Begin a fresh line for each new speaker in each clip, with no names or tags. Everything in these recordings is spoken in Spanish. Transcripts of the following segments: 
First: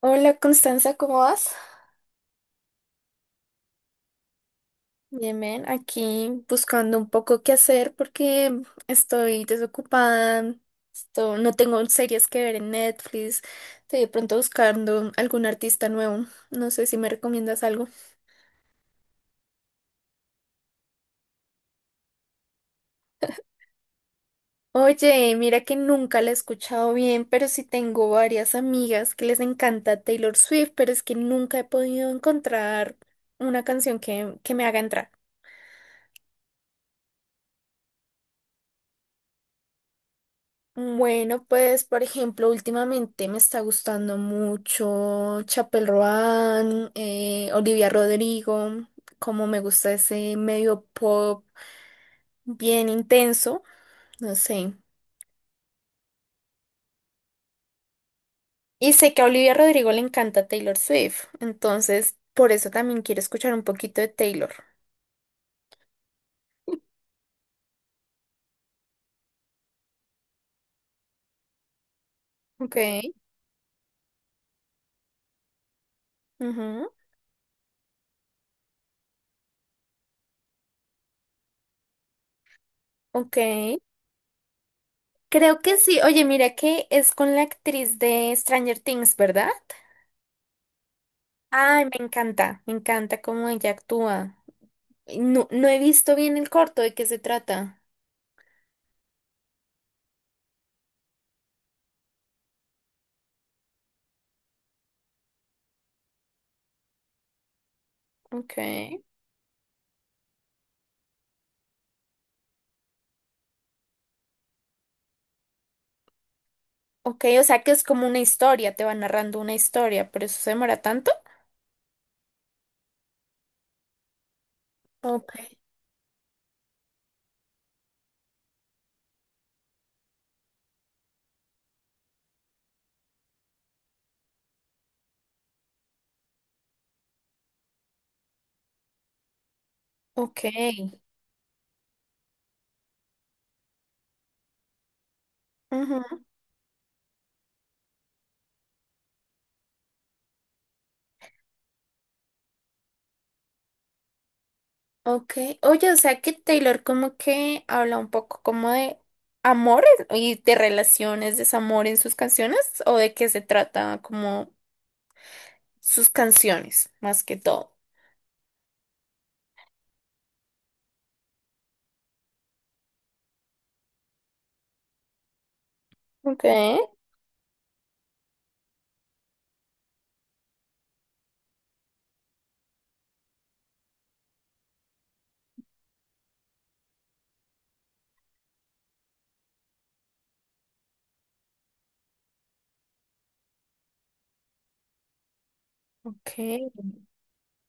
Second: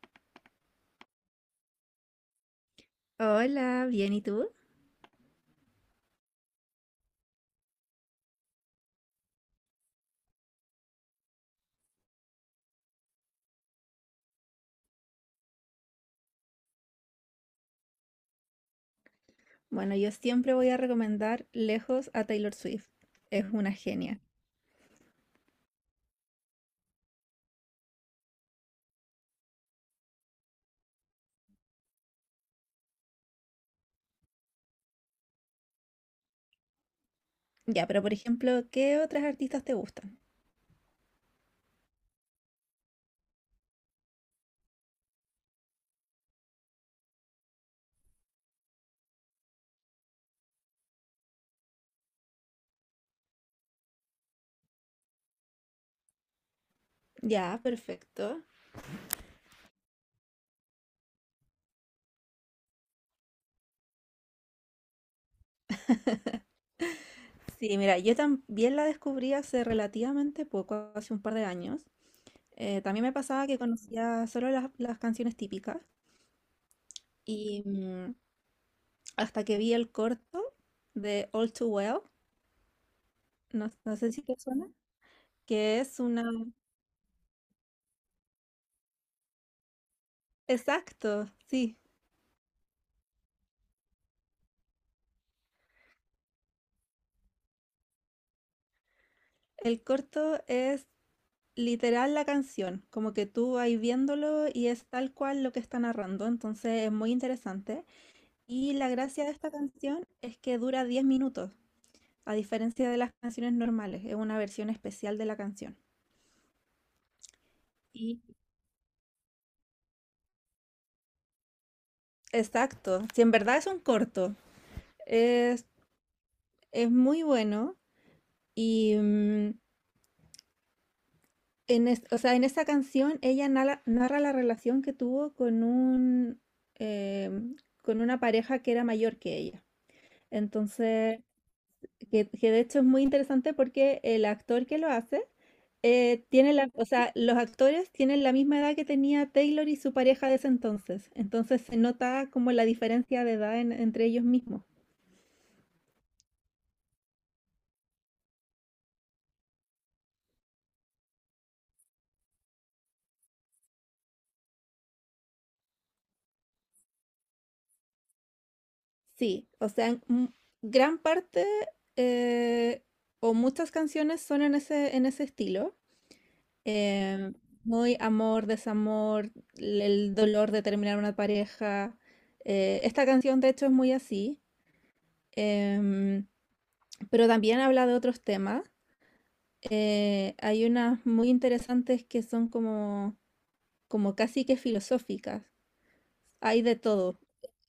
Hola Constanza, ¿cómo vas?
Hola, bien, ¿y tú?
Bien, bien, aquí buscando un poco qué hacer porque estoy desocupada, no tengo series que ver en Netflix, estoy de pronto buscando algún artista nuevo, no sé si me recomiendas algo.
Bueno, yo siempre voy a recomendar lejos a Taylor Swift. Es una genia.
Oye, mira que nunca la he escuchado bien, pero sí tengo varias amigas que les encanta Taylor Swift, pero es que nunca he podido encontrar una canción que me haga entrar.
Ya, pero por ejemplo, ¿qué otras artistas te gustan?
Bueno, pues por ejemplo, últimamente me está gustando mucho Chapel Roan, Olivia Rodrigo, como me gusta ese medio pop bien intenso, no sé.
Ya, perfecto.
Y sé que a Olivia Rodrigo le encanta Taylor Swift, entonces por eso también quiero escuchar un poquito de Taylor.
Sí, mira, yo también la descubrí hace relativamente poco, hace un par de años.
Ok,
También me pasaba que conocía solo las canciones típicas
ujú,
y hasta que vi el corto de All Too Well.
ok.
No sé si te suena,
Creo que
que es
sí.
una...
Oye, mira que es con la actriz de Stranger Things, ¿verdad?
Exacto, sí.
Ay, me encanta cómo ella actúa. No, no he visto bien el corto, ¿de qué se trata?
El corto es literal la canción, como que tú vas viéndolo y es tal cual lo que está narrando, entonces es muy interesante.
Ok.
Y la gracia de esta canción es que dura 10 minutos, a diferencia de las canciones normales, es una versión especial de la canción.
Ok, o sea que es como una
Y
historia, te va narrando una historia, por eso se demora tanto.
exacto, si en verdad es un corto,
Ok.
es, es muy bueno y o sea, en esta canción ella narra la relación que tuvo con un em, con una pareja que era mayor que ella.
Ok,
Entonces, que de hecho es muy interesante porque el actor que lo hace
ujú,
tiene o sea, los actores tienen la misma edad que tenía Taylor y su pareja de ese entonces. Entonces se nota como la diferencia de edad entre ellos mismos.
ok. Oye, o sea que Taylor como que habla un poco como de amores y de relaciones, desamor en sus canciones, o de qué se trata como sus canciones, más que todo.
Sí, o sea, gran parte eh, o muchas canciones son en en ese estilo.
Ok.
em, Muy amor, desamor, el dolor de terminar una pareja. Esta canción de hecho es muy así. Em, Pero también habla de otros temas. Hay unas muy interesantes que son como casi que filosóficas.
Ok,
Hay de todo.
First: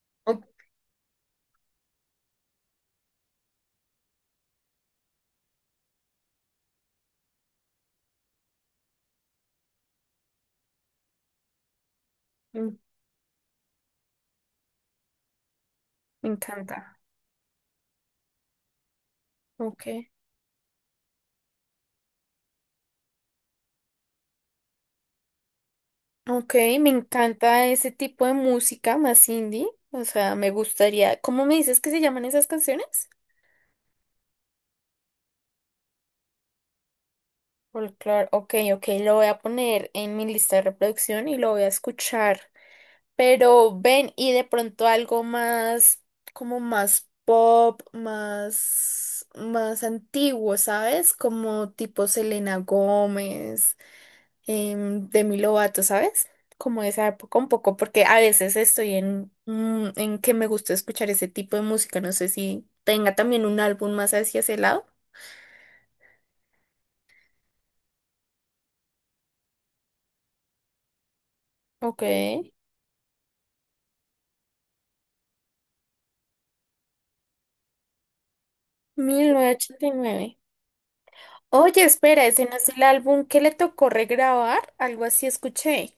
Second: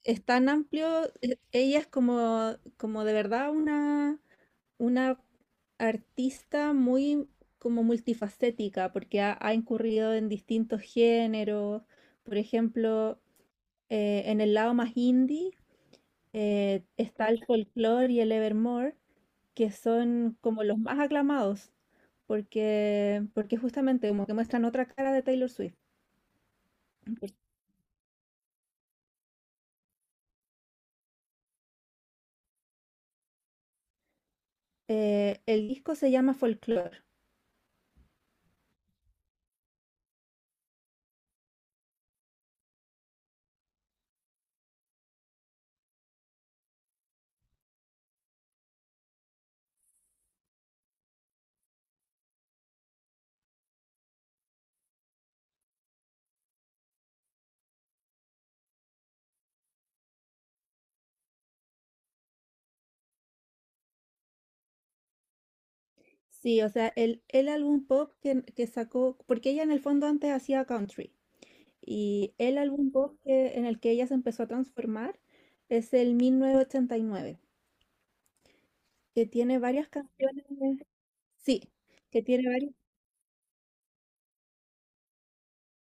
Es
ok,
tan amplio. Ella es como de verdad una artista muy como multifacética, porque ha incurrido en distintos géneros. Por
Me
ejemplo, en el lado más indie
me encanta.
está el folclore y el evermore, que
Ok.
son como los más aclamados, porque justamente como que muestran otra cara de Taylor Swift.
Ok, me encanta ese tipo de música más indie. O sea, me gustaría. ¿Cómo me dices que se llaman esas canciones?
El disco se llama Folklore.
Folklore. Ok, ok, lo voy a poner en mi lista de reproducción y lo voy a escuchar. Pero ven y de pronto algo más, como más pop, más antiguo, ¿sabes? Como tipo Selena Gómez. De mi Lovato, ¿sabes? Como esa época un poco, porque a veces estoy en, en que me gusta escuchar ese tipo de música. No sé si tenga también un álbum más hacia ese lado.
Sí, o sea, el álbum pop que sacó, porque ella en el fondo antes hacía country,
Ok.
y el álbum pop en el que ella se empezó a transformar es el 1989, que tiene varias
1989.
canciones, sí,
Oye,
que
espera, ese
tiene
no es
varias,
el álbum que le tocó regrabar, algo así escuché.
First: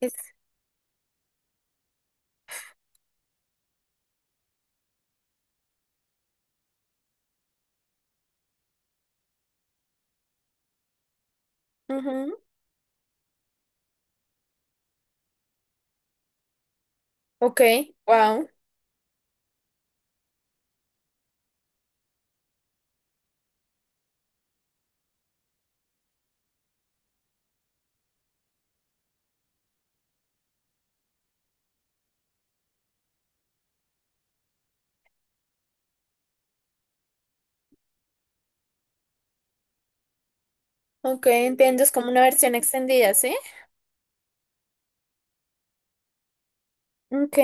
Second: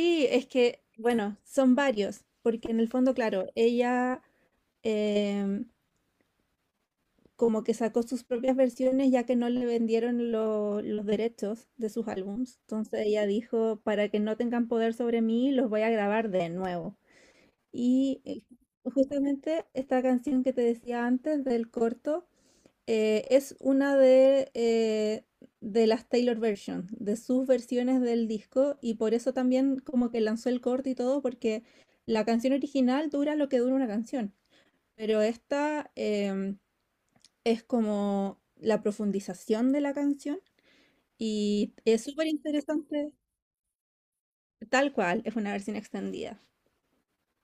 Es...
es que, bueno, son varios, porque en el fondo, claro, ella... em, como que sacó sus propias versiones ya que no le vendieron los derechos de sus
ujú,
álbums. Entonces ella dijo, para que no tengan poder sobre mí, los voy a grabar de nuevo.
ok,
Y
wow.
justamente esta canción que te decía antes del corto es una de las Taylor Version, de sus versiones del disco, y por eso también como que lanzó el corto y todo, porque la canción original dura lo que dura una canción, pero esta... es como la profundización de la canción
Ok,
y
entiendo, es
es
como una
súper
versión extendida,
interesante,
¿sí?
tal cual, es una versión extendida.
Ok,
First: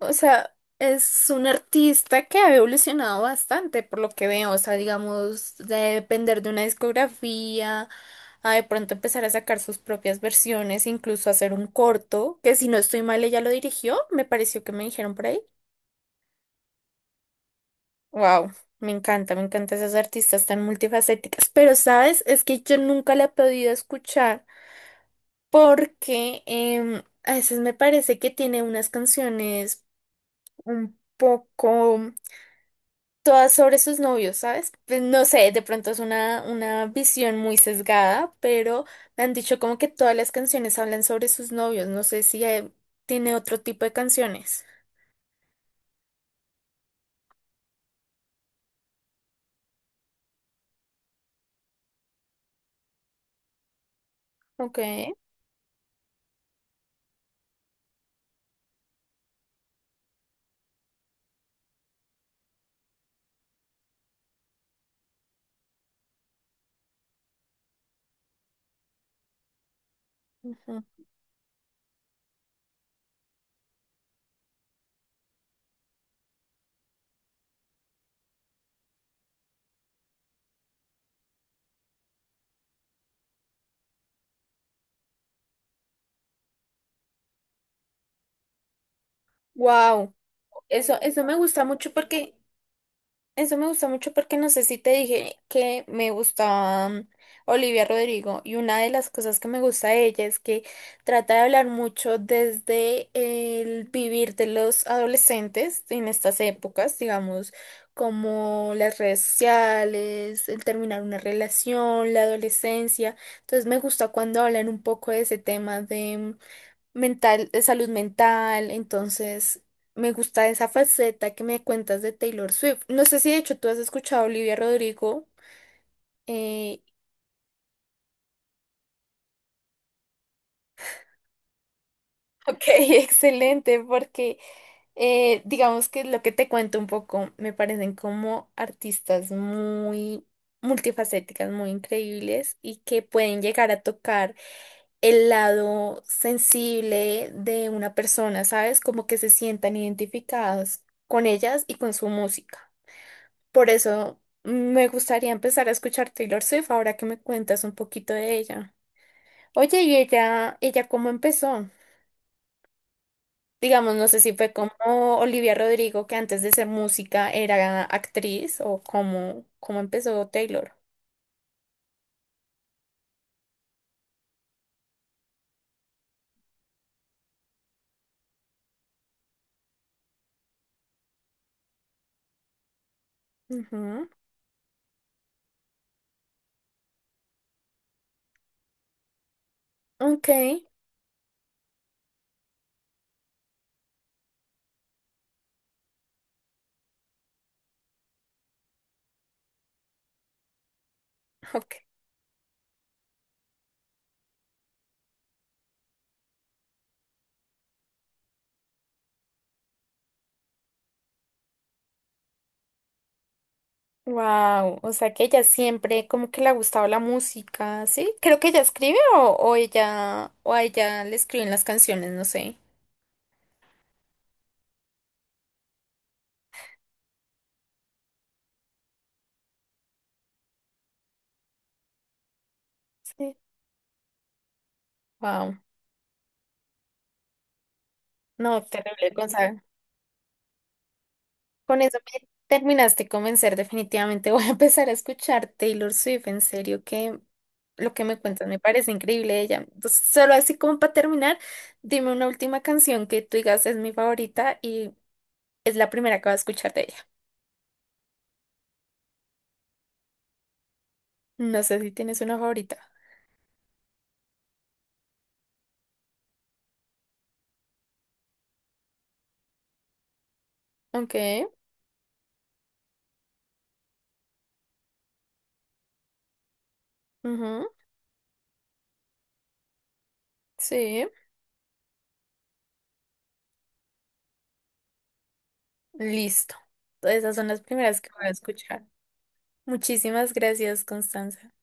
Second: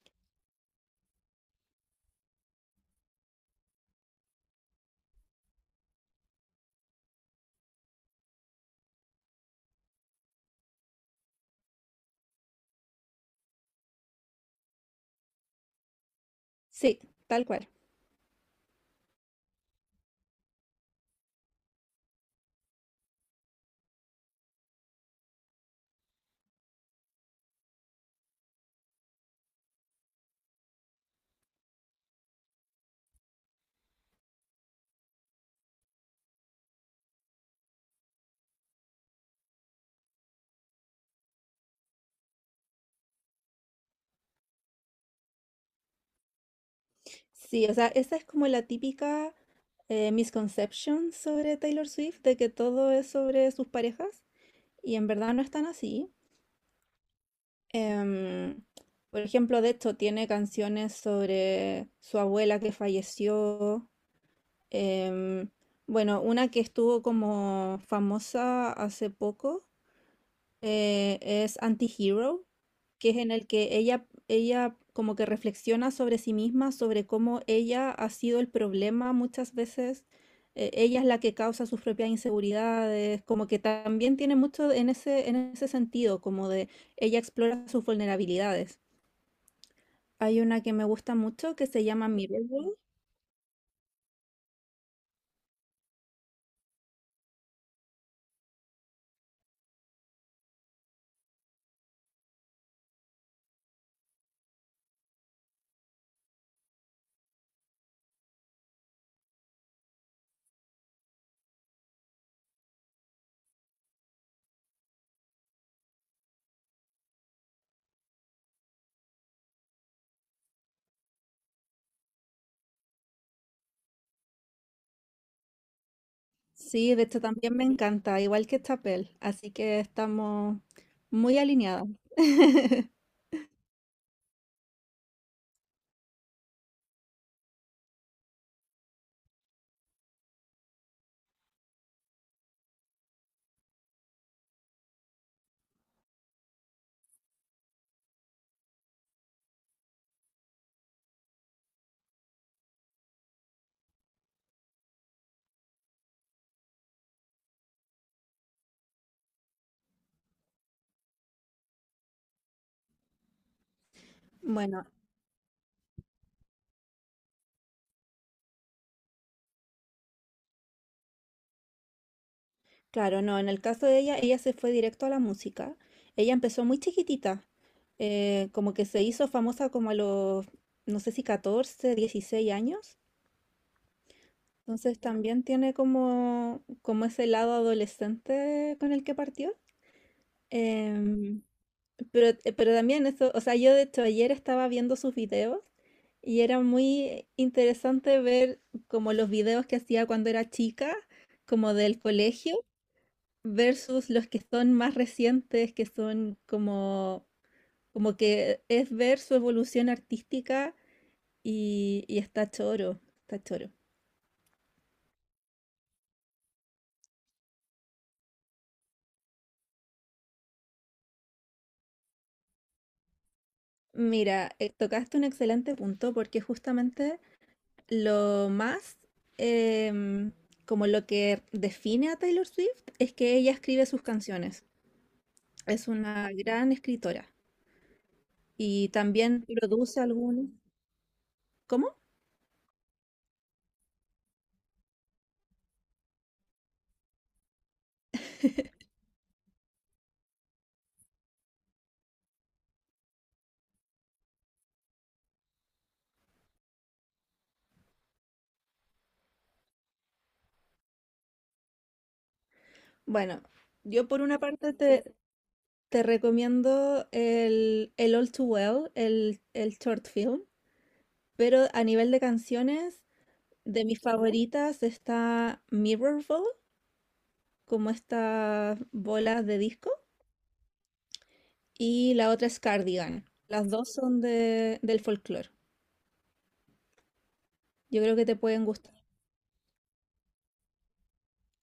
o sea, es un artista que ha evolucionado bastante por lo que veo, o sea, digamos, de depender de una discografía, a de pronto empezar a sacar sus propias versiones, incluso hacer un corto, que si no estoy mal, ella lo dirigió, me pareció que me dijeron por ahí.
Sí, tal cual.
Wow, me encanta, me encantan esas artistas tan multifacéticas, pero sabes, es que yo nunca la he podido escuchar porque a veces me parece que tiene unas canciones un poco... todas sobre sus novios, ¿sabes? Pues no sé, de pronto es una visión muy sesgada, pero me han dicho como que todas las canciones hablan sobre sus novios. No sé si tiene otro tipo de canciones.
Sí, o sea, esa es como la típica misconception sobre Taylor Swift, de que todo es sobre sus parejas,
Ok.
y en verdad no es tan así. Em, por ejemplo, de hecho, tiene canciones sobre su abuela que falleció. Em, bueno, una que estuvo como famosa hace poco es Anti-Hero, que es en el que ella como que reflexiona sobre sí misma, sobre cómo ella ha sido el problema muchas veces. Ella es la que causa sus propias inseguridades, como que también tiene mucho en en ese sentido, como de ella explora sus vulnerabilidades.
Wow.
Hay una que me
Eso,
gusta
eso me
mucho
gusta
que se
mucho
llama
porque
Mirror.
eso me gusta mucho porque no sé si te dije que me gustaba Olivia Rodrigo y una de las cosas que me gusta de ella es que trata de hablar mucho desde el vivir de los adolescentes en estas épocas, digamos, como las redes sociales, el terminar una relación, la adolescencia. Entonces me gusta cuando hablan un poco de ese tema mental, de salud mental, entonces me gusta esa faceta que me cuentas de Taylor Swift. No sé si de hecho tú has escuchado a Olivia Rodrigo. eh,
Sí, de hecho también me encanta, igual que Chapel, así que estamos muy alineadas.
ok, excelente, porque digamos que lo que te cuento un poco me parecen como artistas muy multifacéticas, muy increíbles y que pueden llegar a tocar el lado sensible de una persona, ¿sabes? Como que se sientan identificadas con ellas y con su música. Por eso me gustaría empezar a escuchar Taylor Swift ahora que me cuentas un poquito de ella. Oye, ¿y ella cómo empezó? Digamos, no sé si fue
Bueno,
como Olivia Rodrigo, que antes de ser música era actriz, o cómo, cómo empezó Taylor.
claro, no, en el caso de ella, ella se fue directo a la música. Ella empezó muy chiquitita, como que se hizo famosa como a no sé si 14, 16 años.
Ujú.
Entonces también tiene como, como ese lado adolescente con el que partió.
Ok,
Em, pero también eso, o sea, yo de hecho ayer estaba viendo sus videos y era muy interesante ver como los videos que hacía cuando era chica, como
ok.
del colegio, versus los que son más recientes, que son como, como que es ver su evolución artística y está choro, está choro.
Wow, o sea que ella siempre como que le ha gustado la música, ¿sí? Creo que ella escribe o ella o a ella le escriben las canciones, no sé.
Mira, tocaste un excelente punto porque justamente lo más, em, como lo que define a Taylor Swift, es que
Sí.
ella escribe sus canciones.
Wow.
Es una gran escritora
No,
y
terrible,
también
Gonzalo.
produce algunas.
Con
¿Cómo?
eso me terminaste de convencer, definitivamente voy a empezar a escuchar Taylor Swift, en serio que lo que me cuentas me parece increíble de ella. Entonces, solo así como para terminar, dime una última canción que tú digas es mi favorita y es la primera que voy a escuchar de ella. No sé si tienes una favorita.
Bueno, yo por una parte te recomiendo el All Too Well, el short film,
Ok,
pero a nivel de canciones, de mis favoritas está Mirror Ball,
ujú,
como estas bolas de disco.
sí,
Y la otra es Cardigan. Las dos son del folclore.
listo. Todas esas son las primeras
Yo
que
creo
voy
que
a
te pueden
escuchar.
gustar.
Muchísimas gracias, Constanza.